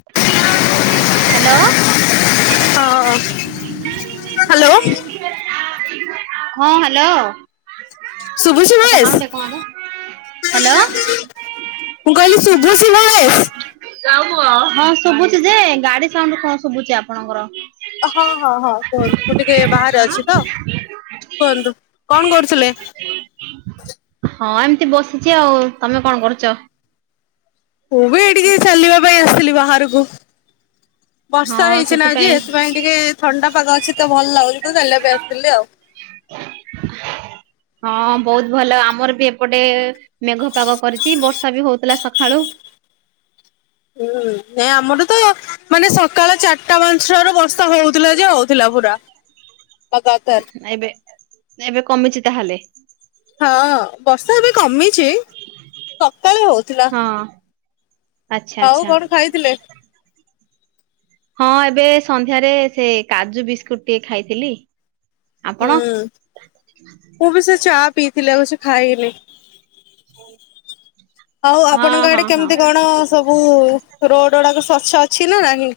Hello. [inaudible] ହଁ hello. ଅପା sound ଟିକେ ଶୁଭୁଛି ଭଏସ୍ କମା ତ ହ୍ୟାଲୋ। ମୁଁ କହିଲି ସୁଭୁଚି ଭଏସ୍। ହଁ ଶୁଭୁଛି ଯେ ଗାଡି ସାଉଣ୍ଡ କଣ ଶୁଭୁଛି ଆପଣଙ୍କର। ହଁ ହଁ ହଁ କୁହନ୍ତୁ ମୁଁ ଟିକେ ବାହାରେ ହଁ ଅଛି ତ। କୁହନ୍ତୁ କଣ କରୁଥିଲେ? ହଁ ଏମିତି ବସିଛି ଆଉ ତମେ କଣ କରୁଛ? ମୁଁ ବି ଏଇଠିକି ଚାଲିବା ପାଇଁ ଆସିଥିଲି ବାହାରକୁ ବର୍ଷା ହଁ ହେଇଛି ନା ଆଜି ସେଥିପାଇଁ ଏଥିପାଇଁ। ଟିକେ ଥଣ୍ଡା ପାଗ ଅଛି ତ ଭଲ୍ ଲାଗୁଛି ତ ଚାଲିବା ପାଇଁ ଆସିଥିଲି ଆଉ। ହଁ ବହୁତ ଭଲ ଆମର ବି ଏପଟେ ମେଘ ପାଗ କରିଛି ବର୍ଷା ବି ହଉଥିଲା ସକାଳୁ। ହୁଁ ଏ ଆମର ତ ମାନେ ସକାଳ ଚାର୍ ଟା ପାଞ୍ଚ୍ ଟାରୁ ବର୍ଷା ହଉଥିଲା ଯେ ହଉଥିଲା ପୁରା। [unintelligible] ଏବେ ଏବେ କମିଛି ତାହେଲେ? ହଁ ବର୍ଷା ଏବେ କମିଛି ସକାଳେ ହଉଥିଲା। ହଁ ଆଚ୍ଛା ଆଉ ଆଚ୍ଛା କଣ ଖାଇଥିଲେ? ହଁ ଏବେ ସନ୍ଧ୍ୟାରେ ସେ କାଜୁ ବିସ୍କୁଟ ଟିକେ ଖାଇଥିଲି। ହୁଁ ଆପଣ ମୁଁ ବି ସେ ଚା ପିଇଥିଲି ଆଉ କିଛି ଖାଇନି। ଆଉ ହଁ ଆପଣଙ୍କ ଆଡେ ହଁ ହଁ କେମିତି କଣ ସବୁ। ରୋଡ ଗୁଡାକ ସ୍ଵଚ୍ଛ ଅଛି ନା ନାହିଁ?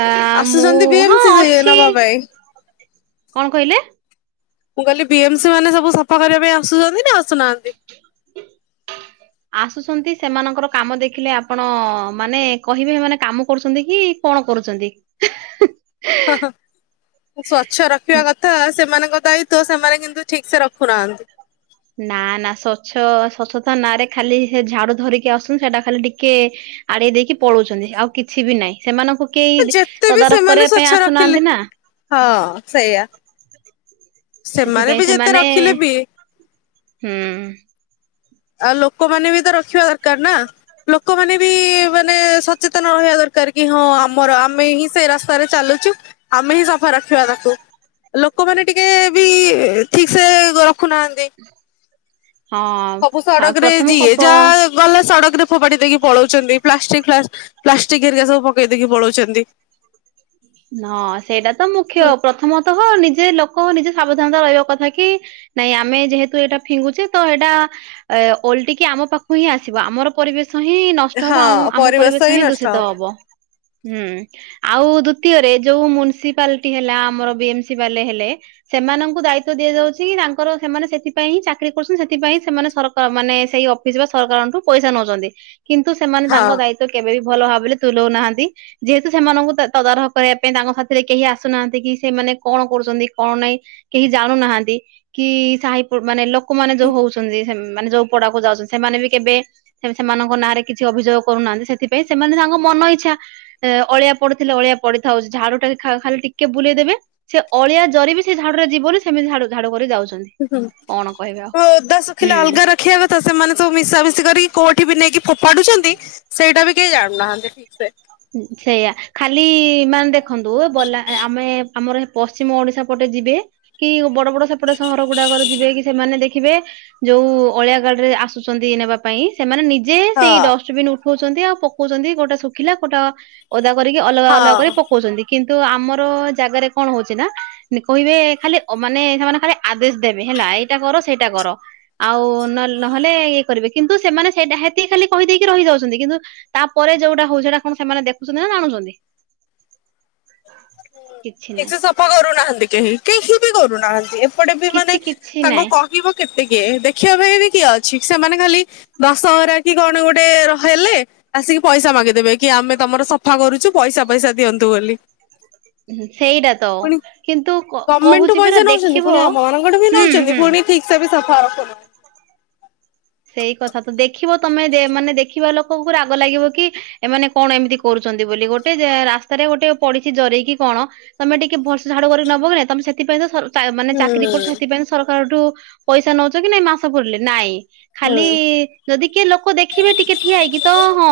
ଆଁ ମୁଁ ଆସୁଛନ୍ତି ବି ଏମ ହଁ ସି ଅଛି ନବା ପାଇଁ। କଣ କହିଲେ? ମୁଁ କହିଲି ବି ଏମସ ମାନେ ସବୁ ସଫା କରିବା ପାଇଁ ଆସୁଛନ୍ତି ନା ଆସୁନାହାନ୍ତି? [inaudible] ଆସୁଛନ୍ତି ସେମାନଙ୍କର କାମ ଦେଖିଲେ ଆପଣ ମାନେ କହିବେ ସେମାନେ କାମ କରୁଛନ୍ତି କି? କଣ କରୁଛନ୍ତି? ହଁ ହଁ। ସ୍ଵଚ୍ଛ ରଖିବା କଥା ସେମାନଙ୍କ ଦାୟିତ୍ଵ ସେମାନେ କିନ୍ତୁ ଠିକ ସେ ରଖୁନାହାନ୍ତି। ନା ନା ସ୍ଵଚ୍ଛ ସ୍ଵଚ୍ଛତା ନାଁ ରେ ଖାଲି ସେ ଝାଡୁ ଧରିକି ଆସୁଛନ୍ତି ସେଇଟା ଖାଲି ଟିକେ ଆଡେଇ ଦେଇକି ପଳଉଛନ୍ତି ଆଉ କି କିଛି ବି ନହିଁ ସେମାନଙ୍କୁ କେହି ଯେତେ ବି ତଦାରଖ ସେମାନେ କରିବା ପାଇଁ ସ୍ଵଚ୍ଛ ରଖିଲେ ଆସୁନାହାନ୍ତି ନା। ହଁ ସେଇଆ ସେମାନେ ସେଥିପାଇଁ ବି ଯେତେ ସେମାନେ ରଖିଲେ ବି। ହୁଁ। ଆଉ ଲୋକମାନେ ବି ତ ରଖିବା ଦରକାର ନା ଲୋକମାନେ ବି ମାନେ ସଚେତନ ରହିବା ଦରକାର। କରିକି ହଁ ଆମର ଆମେ ହିଁ ସେ ରାସ୍ତାରେ ଚାଲୁଛୁ ଆମେ ହିଁ ସଫା ରଖିବା ତାକୁ, ଲୋକମାନେ ଟିକେ ବି ଠିକ ସେ ରଖୁନାହାନ୍ତି। ହଁ ସବୁ ହଁ ସଡ଼କ ରେ ଯିଏ ପ୍ରଥମ ଯାହା ଗଲେ ସଡ଼କରେ ଫୋପାଡି ଦେଇକି ପଳଉଛନ୍ତି। ପ୍ଲାଷ୍ଟିକ ପ୍ଲାଷ୍ଟିକ ହରିକା ସବୁ ପକେଇ ଦେଇକି ପଳଉଛନ୍ତି। ହଁ ସେଇଟା ତ ମୁଖ୍ୟ ପ୍ରଥମତଃ ହ ନିଜେ ଲୋକ ନିଜେ ସାବଧାନତା ରହିବା କଥା କି ନାଇଁ ଆମେ ଯେହେତୁ ଏଇଟା ଫିଙ୍ଗୁଚେ ତ ଏଇଟା ଏ ଓଲଟିକି ଆମ ପାଖକୁ ହିଁ ଆସିବ, ଆମର ପରିବେଶ ହିଁ ନଷ୍ଟ ହବ, ଆଉ ଆମ ପରିବେଶ ହିଁ ଦୂଷିତ ହବ ହୁଁ ଆଉ ଦୁତ୍ ଦ୍ଵିତିୟରେ ଯୋଉ ମ୍ୟୁନିସିପାଲିଟି ହେଲା ଆମର ବି ଏମ ସି ବାଲେ ହେଲେ ସେମାନଙ୍କୁ ଦାୟିତ୍ଵ ଦିଆଯାଉଛି ତାଙ୍କର ସେମାନେ ସେଥିପାଇଁ ହିଁ ଚାକିରି କରୁଛନ୍ତି। ସେଥିପାଇଁ ସେମାନେ ସରକାର ମାନେ ସେଇ ଅଫିସ ବା ସରକାରଙ୍କଠୁ ପଇସା ନଉଛନ୍ତି। କିନ୍ତୁ ସେମାନେ ହଁ। ତାଙ୍କ ଦାୟିତ୍ଵ କେବେ ବି ଭଲ ଭାବରେ ତୁଲଉ ନାହାନ୍ତି। ଯେହେତୁ ସେମାନଙ୍କୁ ତଦାରଖ କରିବା ପାଇଁ ତାଙ୍କ ସାଥିରେ କେହି ଆସୁନାହାନ୍ତି କି ସେମାନେ କଣ କରୁଛନ୍ତି କଣ ନାଇଁ କେହି ଜାଣୁନାହାନ୍ତି? କି ସାହି ମାନେ ଲୋକମାନେ ଯୋଉ ହଉଛନ୍ତି ସେ ମାନେ ଯୋଉ ପଡାକୁ ଯାଉଛନ୍ତି ସେମାନେ ବି କେବେ ସେମାନଙ୍କ ନାଁରେ କିଛି ଅଭିଯୋଗ କରୁନାହାନ୍ତି। ସେଥିପାଇଁ ସେମାନେ ତାଙ୍କ ମନ ଇଚ୍ଛା ଅଳିଆ ପଡିଥିଲେ ଅଳିଆ ପଡିଥାଉଛି ଝାଡ଼ୁ ଟା ଖାଲି ଟିକେ ବୁଲେଇଦେବେ ସେ ଅଳିଆ ଜରିି ବି ସେ ଝାଡୁରେ ଯିବନି ସେମିତି ଝାଡୁ ଝାଡୁ କରି ଯାଉଛନ୍ତି। ହୁ, କଣ କହିବେ ଆଉ ହୁଁ ଓଦା ଶୁଖିଲା ହୁଁ। ଅଲଗା ରଖିବା କଥା ସେମାନେ ସବୁ ମିଶାମିଶି କରି କୋଉଠି ବି ନେଇକି ଫୋପାଡୁଛନ୍ତି ସେଇଟା ବି କେହି ଜାଣୁନାହାନ୍ତି ଠିକ ସେ ସେଇଆ, ଖାଲି ମାନେ ଦେଖନ୍ତୁ ବଲା ଆମେ ଆମର ପଶ୍ଚିମ ଓଡିଶା ପଟେ ଯିବେ କି ବଡ ବଡ ସେପଟେ ସହର ଗୁଡାକରେ ଯିବେ କି ସେମାନେ ଦେଖିବେ ଯୋଉ ଅଳିଆ ଗାଡ ରେ ଆସୁଛନ୍ତି ନେବା ପାଇଁ ସେମାନେ ନିଜେ ସେଇ ହଁ ଡଷ୍ଟବିନ ଉଠଉଛନ୍ତି ଆଉ ପକଉଛନ୍ତି କୋଉଟା ଶୁଖିଲା କୋଉଟା ଓଦା କରିକି ଅଲଗା ଅଲଗା କରି ହଁ। ପକଉଛନ୍ତି, କିନ୍ତୁ ଆମର ଜାଗାରେ କଣ ହଉଛି ନା? କହିବେ ଖାଲି ମାନେ ସେମାନେ ଖାଲି ଆଦେଶ ଦେବେ ହେଲା ଏଇଟା କର ସେଇଟା କର ଆଉ ନ ନହେଲେ ଇଏ କରିବେ କିନ୍ତୁ ସେମାନେ ସେଇଟା ହେତିକି ଖାଲି କହିଦେଇକି ରହିଯାଉଛନ୍ତି କିନ୍ତୁ ତାପରେ ଯୋଉଟା ହଉଚି ସେଟା କଣ ସେମାନେ ଦେଖୁଛନ୍ତି ନା ଜାଣୁଛନ୍ତି, କିଛି ନାହିଁ ଠିକସେ ସଫା କରୁନାହାନ୍ତି କେହି କେହି ବି କରୁନାହାନ୍ତି ସେପଟେ ବି ମାନେ କିଛି କିଛି ତାଙ୍କୁ ନାହିଁ କହିବ କେତ କିଏ ଦେଖିବା ପାଇଁ ବି କିଏ ଅଛି ସେମାନେ ଖାଲି ଦଶହରା କି କଣ ଗୋଟେ ର ହେଲେ ଆସିକି ପଇସା ମାଗିଦେବେ କି ଆମେ ତମର ସଫା କରୁଛୁ। ପଇସା, ପଇସା ଦିଅନ୍ତୁ ବୋଲି। ସେଇଟା ତ ପୁଣି କିନ୍ତୁ ଗମେଣ୍ଟୁ କହୁଛି ପରା ପଇସା ନଉଛନ୍ତି ପୁଣି ଦେଖିବ ଆମ ମାନଙ୍କଠୁ ବି ହୁଁ ନଉଛନ୍ତି ହୁଁ ପୁଣି ଠିକ ସେ ବି ସଫା ର କର। ସେଇ କଥା ତ ଦେଖିବ ତମେ ମାନେ ଦେଖିବା ଲୋକଙ୍କୁ ରାଗ ଲାଗିବ କି ଏମାନେ କଣ ଏମିତି କରୁଛନ୍ତି ବୋଲି ଗୋଟେ ରାସ୍ତାରେ ଗୋଟେ ପଡିଛି ଜରେଇକି କଣ। ତମେ ଟିକେ ଭଲସେ ଝାଡୁ କରିକି ନବ ନା ତମେ ସେଥିପାଇଁ ମାନେ ହୁଁ ଚାକିରି କରୁଛ ସେଥିପାଇଁ ସରକାରଠୁ ପଇସା ନଉଛ କି ନାଇଁ, ମାସ ପୁରିଲେ ନାଇଁ ଖାଲି ହୁଁ। ଯଦି କିଏ ଲୋକ ଦେଖିବେ ଟିକେ ଠିଆ ହେଇକି ତ ହଁ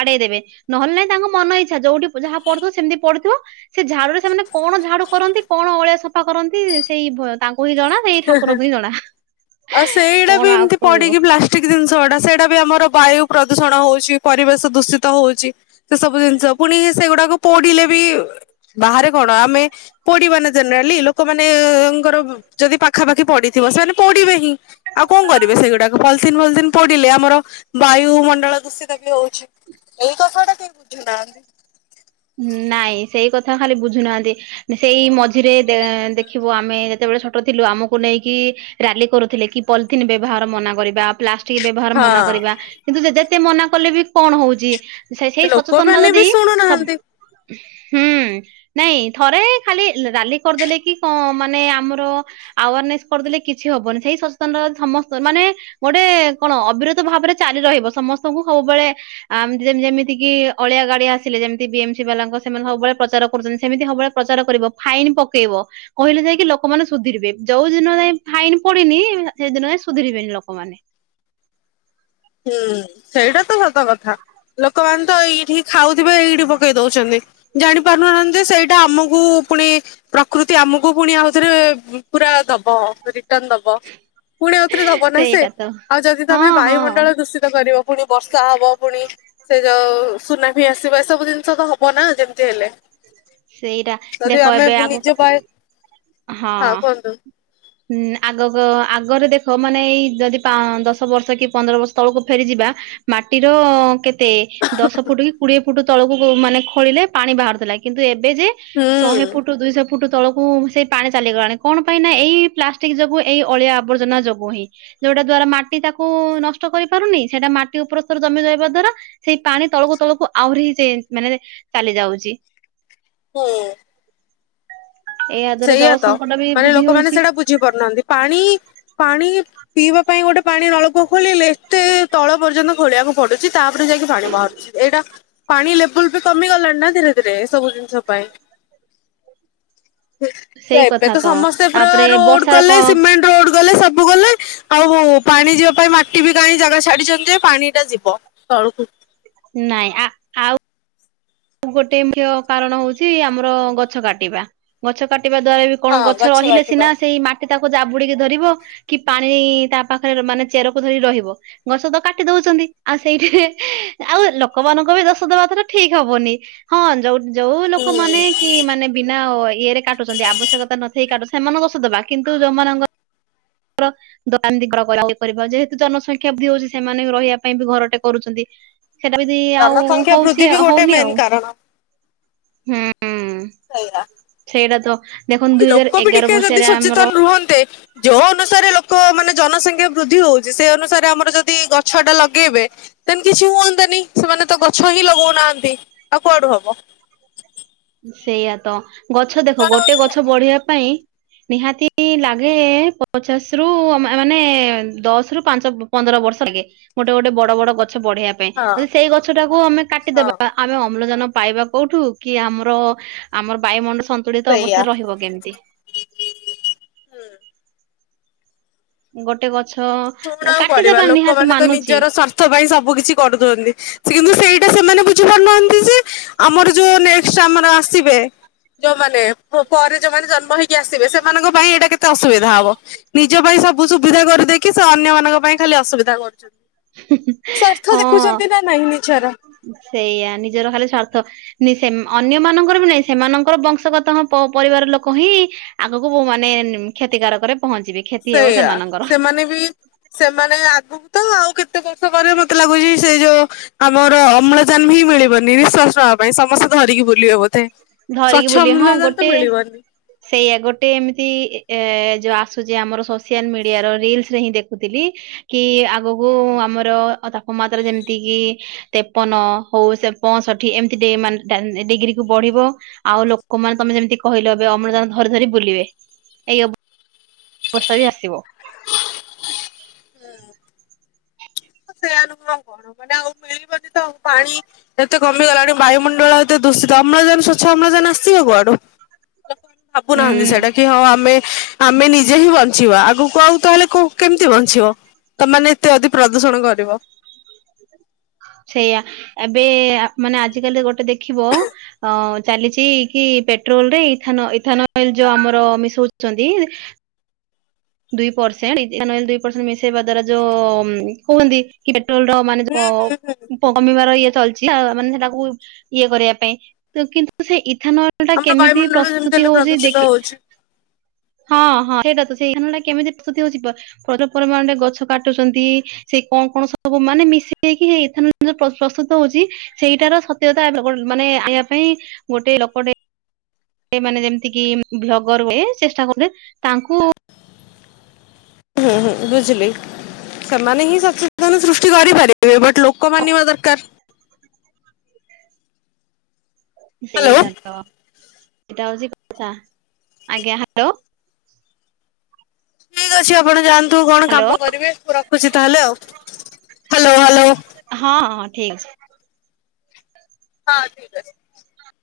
ଆଡେଇ ଦେବେ, ନହେଲେ ନାଇଁ ତାଙ୍କ ମନ ଇଚ୍ଛା ଯୋଉଠି ଯାହା ପଡୁଥିବ ସେମିତି ପଡିୁଥିବ ସେ ଝଡୁରେ ସେମାନେ କଣ ଝାଡୁ କରନ୍ତି କଣ ଅଳିଆ ସଫା କରନ୍ତି ସେଇ ତାଙ୍କୁ ହିଁ ଜଣା ସେ ଏଇ ଠାକୁରଙ୍କୁ ହିଁ ଜଣା କଣ ଆଉ କହିବ? ଠିକ ଜିନିଷ [unintelligible] ସେଇଟା ବି ଆମର ବାୟୁ ପ୍ରଦୂଷଣ ହଉଛି ପରିବେଶ ଦୂଷିତ ହଉଛି। ସେ ସବୁ ଜିନିଷ ପୁଣି ସେଗୁଡାକୁ ପୋଡିଲେ ବି ବାହାରେ କଣ ଆମେ ପୋଡିବାନା ଜେନେରାଲି ଲୋକମାନୋଏଁଙ୍କର। ଯଦି ପାଖାପାଖି ପଢିଥିବ ସେମାନେ ପଢିବେ ହିଁ। ଆଉ କଣ କରିବେ ସେଗୁଡାକ ପଲିଥିନ୍ ଫଲିଥିିନ୍ ପଡିଲେ ଆମର ବାୟୁମଣ୍ଡଳ ଦୂଷିତ ବି ହଉଛି। ଏଇ କଥା ଟା କେହି ବୁଝୁନାହାନ୍ତି। ନାଇଁ ସେଇ କଥା ଖାଲି ବୁଝୁନାହାନ୍ତି। ସେଇ ମଝିରେ ଦେ ଦେଖିବୁ ଆମେ ଯେତେବେଳେ ଛୋଟ ଥିଲୁ ଆମକୁ ନେଇକି ରାଲି କରୁଥିଲେ କି ପଲିଥିନ୍ ବ୍ୟବହାର ମନା କରିବା ପ୍ଳାସ ଟିକ ବ୍ୟବହାର ମନା କରିବା ହଁ କିନ୍ତୁ ଯେ ଯେତେ ମନା କଲେ ବି କଣ ହଉଛି। ସେ ସେଇ ସଚେତନତା ଲୋକମାନେ ଯଦି ବି ସବ୍ ଶୁଣୁନାହାନ୍ତି ହୁଁ। ନାଇଁ ଥରେ ଖାଲି ଲା ରାଲି କରିଦେଲେ କି କଣ ମାନେ ଆମର ଆୱାରନେସ୍ କରିଦେଲେ କିଛି ହବନି ସେଇ ସଚେତନତା ସମସ୍ତ ମାନେ ଗୋଟେ କଣ ଅବିରତ ଭାବରେ ଚାଲି ରହିବ ସମସ୍ତଙ୍କୁ ସବୁବେଳେ ଆମ ଯେମ ଯେମିତି କିି ଅଳିଆ ଗାଡି ଆସିଲେ ଯେମିତି ବିଏମ୍ ସି ବାଲାଙ୍କ ସେମାନେ ସବୁବେଳେ ପ୍ରଚାର କରୁଛନ୍ତି ସେମିତି ସବୁବେଳେ ପ୍ରଚାର କରିବ ଫାଇନ ପକେଇବ। କହିଲେ ଯାଇକି ଲୋକମାନେ ସୁଧୁରିବେ ଯୋଉ ଦିନ ଯାଏ ଫାଇନ ପଡିନି ସେଇଦିନ ଯା ସୁଧରିବେନି ଲୋକମାନେ। ହୁଁ ସେଇଟା ତ ସତ କଥା ଲୋକମାନେ ତ ଏଇଠି ଖାଉଥିବେ ଏଇଠି ପକେଇ ଦଉଛନ୍ତି। ଜାଣି ପାରୁନାହାନ୍ତି ସେଇଟା ଆମକୁ ପୁଣି ପ୍ରକୃତି ଆମକୁ ପୁଣି ଆଉଥରେ ବ ପୁରା ଦବ ରିଟର୍ଣ ଦବ। ବ ପୁଣି ଆଉଥରେ ଦବ ନା ସେ ସେଇଟା ତ ଆଉ ଯଦି ହଁ ତମେ ହଁ ବାୟୁମଣ୍ଡଳ ଦୂଷିତ କରିବ ପୁଣି ବର୍ଷା ହବ ପୁଣି ସେ ଯୋଉ ସୁନାମି ଆସିବ ଏ ସବୁ ଜିନିଷ ତ ହବ ନା ଯେମିତି ହେଲେ। ସେଇଟା ଦେଖ ଯଦି ଆମେ ଏବେ ନିଜ ଆଗକୁ ବାଣୁ ହଁ କୁହନ୍ତୁ? ହୁଁ ଆଗକୁ ଆଗରେ ଦେଖ ମାନେ ଏଇ ଯଦି ପାଂ ଦଶ ବର୍ଷ କି ପନ୍ଦର ବର୍ଷ ତଳକୁ ଫେରିଯିବା। ମାଟିର କେତ ତେ ଦଶ ଫୁଟ କି କୋଡିଏ ଫୁଟ ତଳକୁ ଯଉ ମାନେ ଖୋଳିଲେ ପାଣି ବାହାରୁଥିଲା କିନ୍ତୁ ଏବେ ଯେ ହୁଁ ଶହେ ଫୁଟ ଦୁଇ ଶହେ ଫୁଟ ତଳକୁ ସେଇ ପାଣି ଚାଲିଗଲାଣି କଣ ପାଇଁ ନା ଏଇ ପ୍ଲାଷ୍ଟିକ ଯୋଗୁ ଏଇ ଅଳିଆ ଆବର୍ଜନା ଯୋଗୁ ହିଁ। ଯୋଉଟା ଦ୍ଵାରା ମାଟି ତାକୁ ନଷ୍ଟ କରିପାରୁନି ସେଇଟା ମାଟି ଉପରସ୍ତର ଜମି ରହିବା ଦ୍ଵାରା ସେଇ ପାଣି ତଳକୁ ତଳକୁ ଆହୁରି ହିଁ ସେ ମାନେ ଚାଲି ଯାଉଛି। ହୁଁ। ଏହା ଦ୍ଵାରା ଜଳ ସେଇଆା ତ ସଙ୍କଟ ବି ମାନେ ବୃଦ୍ଧି ଲୋକମାନେ ହଉଛି। ସେଟା ବୁଝି ପାରୁନାହାନ୍ତି ପାଣି ପାଣି ପିଇବା ପାଇଁ ଗୋଟେ ପାଣି ନଳକୂଆ ଖୋଳିଲେ ଏତେ ତଳ ପର୍ଯ୍ୟନ୍ତ ଖୋଳିବାକୁ ପଡୁଛି ତାପରେ ଯାଇକି ପାଣି ବାହାରୁଛି। ଏଇଟା ପାଣି ଲେବୁଲ ବି କମି ଗଲାଣି ନା ଧୀରେ ଧୀରେ ଏ ସବୁ ଜିନିଷ ପାଇଁ‌। ସେ ସେଇ ଏବେ କଥା ତ ସମସ୍ତେ ପୁରା ତାପରେ ରୋଡ ବର୍ଷାର କଲେ କଣ ସିମେଣ୍ଟ ରୋଡ କଲେ ସବୁ କଲେ। ଆଉ ପାଣି ଯିବା ପାଇଁ ମାଟି ବି କାଇଁ ଜାଗା ଛାଡିଛନ୍ତି ଯେ ପାଣି ଟା ଯିବ ତଳକୁ। ନାଇଁ ଆ ଆଉ ଗୋଟେ ମୁଖ୍ୟ କାରଣ ହଉଛି ଆମର ଗଛ କାଟିବା ଗଛ କାଟିବା ଦ୍ଵାରା ବି କଣ ହଁ ଗଛ ରହିଲେ କାଟିବା ସିନା ସେଇ ମାଟି ତାକୁ ଜାବୁଡିକି ଧରିବ। କି ପାଣି ତା ପାଖରେ ର ମାନେ ଚେରକୁ ଧରି ରହିବ। ଗଛ ତ କାଟି ଦଉଛନ୍ତି ଆଉ ସେଇଠିରେ ଆଉ ଲୋକମାନଙ୍କୁ ବି ଦୋଷ ଦବାଥର ଠିକ ହବ ହବନି ହଁ ଯୋ ଯୋଉ ଲୋକ ମାନେ କି ମାନେ ବିନା ଅ ଇଏରେ କାଟୁଛନ୍ତି ଆବଶ୍ୟକତା ନଥାଇ କାଟୁ ସେମାନଙ୍କୁ ଦୋଷ ଦେବା କିନ୍ତୁ ଯେଉଁମାନଙ୍କ [unintelligible] [unintelligible] ଯେହେତୁ ଜନସଂଖ୍ୟା ବୃଦ୍ଧି ହଉଛି ସେମାନେ ବି ରହିବା ପାଇଁ ବି ଘରଟେ କରୁଛନ୍ତି। ସେଟା ବି ଆଉ ଜନସଂଖ୍ୟା ବୃଦ୍ଧି ହଉଛି ବି ଗୋଟେ ହଉନି ମେନ୍ ଆଉ କାରଣ ହୁଁ ହୁଁ। ସେଇଆ‌। ସେଇଟା ତ ଦେଖନ୍ତୁ ଦୁଇ ହଜାର ଲୋକ ବି ଏଗାର ଟିକେ ଯଦି ମସିହାରେ ଆମର ସଚେତନ ରୁହନ୍ତେ ଯୋଉ ଅନୁସାରେ ଲୋକ ମାନେ ଜନସଂଖ୍ୟା ବୃଦ୍ଧି ହୋଉଚି ସେ ଅନୁସାରେ ଆମର ଯଦି ଗଛ ଟା ଲଗେଇବେ ତ କିଛି ହୁଅନ୍ତାନି ସେମାନେ ତ ଗଛ ହିଁ ଲଗଉନାହାନ୍ତି ଆଉ କୁଆଡୁ ହବ। ସେଇଆ ତ ଗଛ ଦେଖ ଗୋଟେ ଗଛ ବଢିବା ପାଇଁ ନିହାତି ଲାଗେ ପଚାଶ ରୁ ମାନେ ଦଶ ରୁ ପାଞ୍ଚ ପନ୍ଦର ବର୍ଷ ଲଗେ ଗୋଟେ ଗୋଟେ ବଡ଼ ବଡ଼ ଗଛ ହଁ ବଢ଼ିଆ ସେଇ ଗଛଟାକୁ ଆମେ ହଁ କାଟିଦବା ଆମେ ଅମ୍ଳଜାନ ପାଇବା କୋଉଠୁ କି ଆମର ଆମ ଆମର ବାୟୁମଣ୍ଡଳ ସନ୍ତୁଳିତ ସେଇଆ। ଅବସ୍ଥାରେ ରହିବ କେମିତି ଗୋଟେ ଗଛ ଶୁଣ ଆଉ କରିବା କାଟିଦେବା ନିହାତି ଲୋକମାନେ ତ ମାନୁଛି ନିଜର ସ୍ଵା ପାଇଁ ସବୁ କିଛି କରୁନ୍ତି କିନ୍ତୁ ସେଇଟା ସେମାନେ ବୁଝିପାରୁନାହାନ୍ତି ଯେ ଆମର ଯୋଉ ନେଷ୍ଟେ ଆମର ଆସିବେ ଯୋଉମାନେ ପରେ ଯୋଉମାନେ ଜନ୍ମ ହେଇକି ଆସିବେ ସେମାନଙ୍କ ପାଇଁ ଏଇଟା କେତେ ଅସୁବିଧା ହବ। ନିଜ ପାଇଁ ସବୁ ସୁବିଧା କରିଦେଇ କି ସେ ଅନ୍ୟମାନଙ୍କ ପାଇଁ ଖାଲି ଅସୁବିଧା କରୁଛନ୍ତି ସ୍ଵାଥ ହଁ ଦେଖୁଛନ୍ତି ନା ନାଇଁ ନିଜର ସେଇଆ ନିଜର ଖାଲି ସ୍ଵାର୍ଥ ସେ ଅନ୍ୟ ମାନଙ୍କର ବି ନାଇଁ ସେମାନଙ୍କର ବଂଶଗତ ହଁ ପରିବାର ଲୋକ ହିଁ ଆଗକୁ ମୁଁ ମାନେ କ୍ଷତିକାରକରେ ପହଞ୍ଚିବେ। ହେବ ସେଇଆ ସେମାନଙ୍କର। ସେମାନେ ବି ସେମାନେ ଆଗ ତ ଆଉ କେତେ ବର୍ଷ ପରେ ମତେ ଲାଗୁଚି ସେ ଯୋଉ ଆମର ଅମ୍ଳଜାନ ହିଁ ମିଳିବନି ନିଃଶ୍ଵାସ ନେବା ପାଇଁ ସମସ୍ତେ ଧରିକି ବୁଲିବ ବୋଧେ। ସ୍ଵଚ୍ଛ ଅମ୍ଲଜାନ ତ ମିଳିବନି। ସେଇୟା ଗୋଟେ ଏମିତି ଏ ଯୋଉ ଆସୁଚି ଆମର ସୋସିଆଲ ମିଡିଆର ରିଲସ ରେ ହିଁ ଦେଖୁଥିଲି କି ଆଗକୁ ଆମର ତାପମାତ୍ରା ଯେମିତି କିି ତେପନ ହୋଉ ସେ ପଞ୍ଚଷଠି ଏମିତି ଡେ ଡିଗ୍ରୀ କୁ ବଢିବ। ଆଉ ଲୋକମାନେ ତମେ ଯେମିତି କହିଲ ଏବେ ଅମ୍ଲଜାନ ଧରି ଧରି ବୁଲିବେ ଏଇ ଅବସ୍ଥା ବି ଆସିବ। ସେଇ ଅନୁହୁଁ ଆଉ କଣ ମାନେ ଆଉ ମିଳିବନି ତ ଆଉ ପାଣି ଏତେ କମିଗଲାଣି ବାୟୁମଣ୍ଡଳ କେତେ ଦୂଷିତ ଅମ୍ଲଜାନ ସୋଛ ଅମ୍ଲଜାନଆସିବ କୁଆଡୁ ଲୋକେ ଭାବୁନାହାନ୍ତି ହୁଁ। ସେଆଡେ଼ କି ହୋଉ ଆମେ ଆମେ ନିଜେ ହିଁ ବଞ୍ଚିବା ଆଗକୁ ଆକୁ ତାହେଲେ କେମିତି ବଞ୍ଚିବ। ତମାନେ ଏତେ ଅଧିକ ପ୍ରଦୂଷଣ କରିବ। ସେଇଆ ଏବେ ମାନେ ଆଜିକାଲି ଗୋଟେ ଦେଖିବ ଅ ଚାଲିଚି କି ପେଟ୍ରୋଲ ରେ ଇ ଇଥାନ ଅଏଲ ଯୋଉ ଆମର ମିସୋଉଚନ୍ତି। ଦୁଇ ପରସେଣ୍ଟ ଦୁଇ ପରସେଣ୍ଟ ମିସେଇ ବା ଦ୍ବାରା ଯୋଉ କୁହନ୍ତି କି ପେଟ୍ରୋଲର ମାନେ ହୁଁ ତ ପ କମିବାର ଇଏ ଚାଲିଚି ମାନେ ସେଟାକୁ ଇଏ କରିବା ପାଇଁ ତ କିନ୍ତୁ ସେ ଇଥାନ ଆମର କେମିତି ବାୟୁମଣ୍ଡଳ ଯେମିତି ପ୍ରସ୍ତୁତି ହେଲେ ହୋଉଚି ପ୍ରଦୂଷିତ ଦେଖ ହଉଛି। ହଁ ହଁ ସେଟା ତ ସେଇ ଟା କେମିତି ପ୍ରସ୍ତୁତି ହୋଉଚି ପରିମାଣରେ ଗଛ କାଟୁଚନ୍ତି ସେଇ କଣ କଣ ସବୁ ମାନେ ମିଶିକିଇ ଏଥାନ ପ୍ରସ୍ତୁତ ହୋଉଚି ସେଇଟାର ସତ୍ୟତା ମାନେ ଆଣିବା ପାଇଁ ଗୋଟେ ଲୋକଟେ ସେ ମାନେ ଯେମିତି କି ଭୋଗରୁ ହୁଏ ଚେଷ୍ଟା କରୁ ତାଙ୍କୁ ହୁଁ ହୁଁ ବୁଝିଲି ସେମାନେ ହିଁ ସଚେତନ ସୃଷ୍ଟି କରିପାରିବେ। ବାଟ୍ ଲୋକ ମାନିବା ଦରକାର। ହ୍ୟାଲୋ ସେଇଟା ତ ସେଇଟା ହଉଛି କଥା। ଆଜ୍ଞା ହାଲୋ। ଠିକ୍ ଅଛି ଆପଣ ଯାଆନ୍ତୁ କଣ ହ୍ୟାଲୋ କାମ କରିବେ ମୁଁ ରଖୁଛି ତାହେଲେ ଆଉ। Hello hello. ହଁ ହଁ, ଠିକ୍ ଅଛି। ହଁ ଠିକ୍ ଅଛି।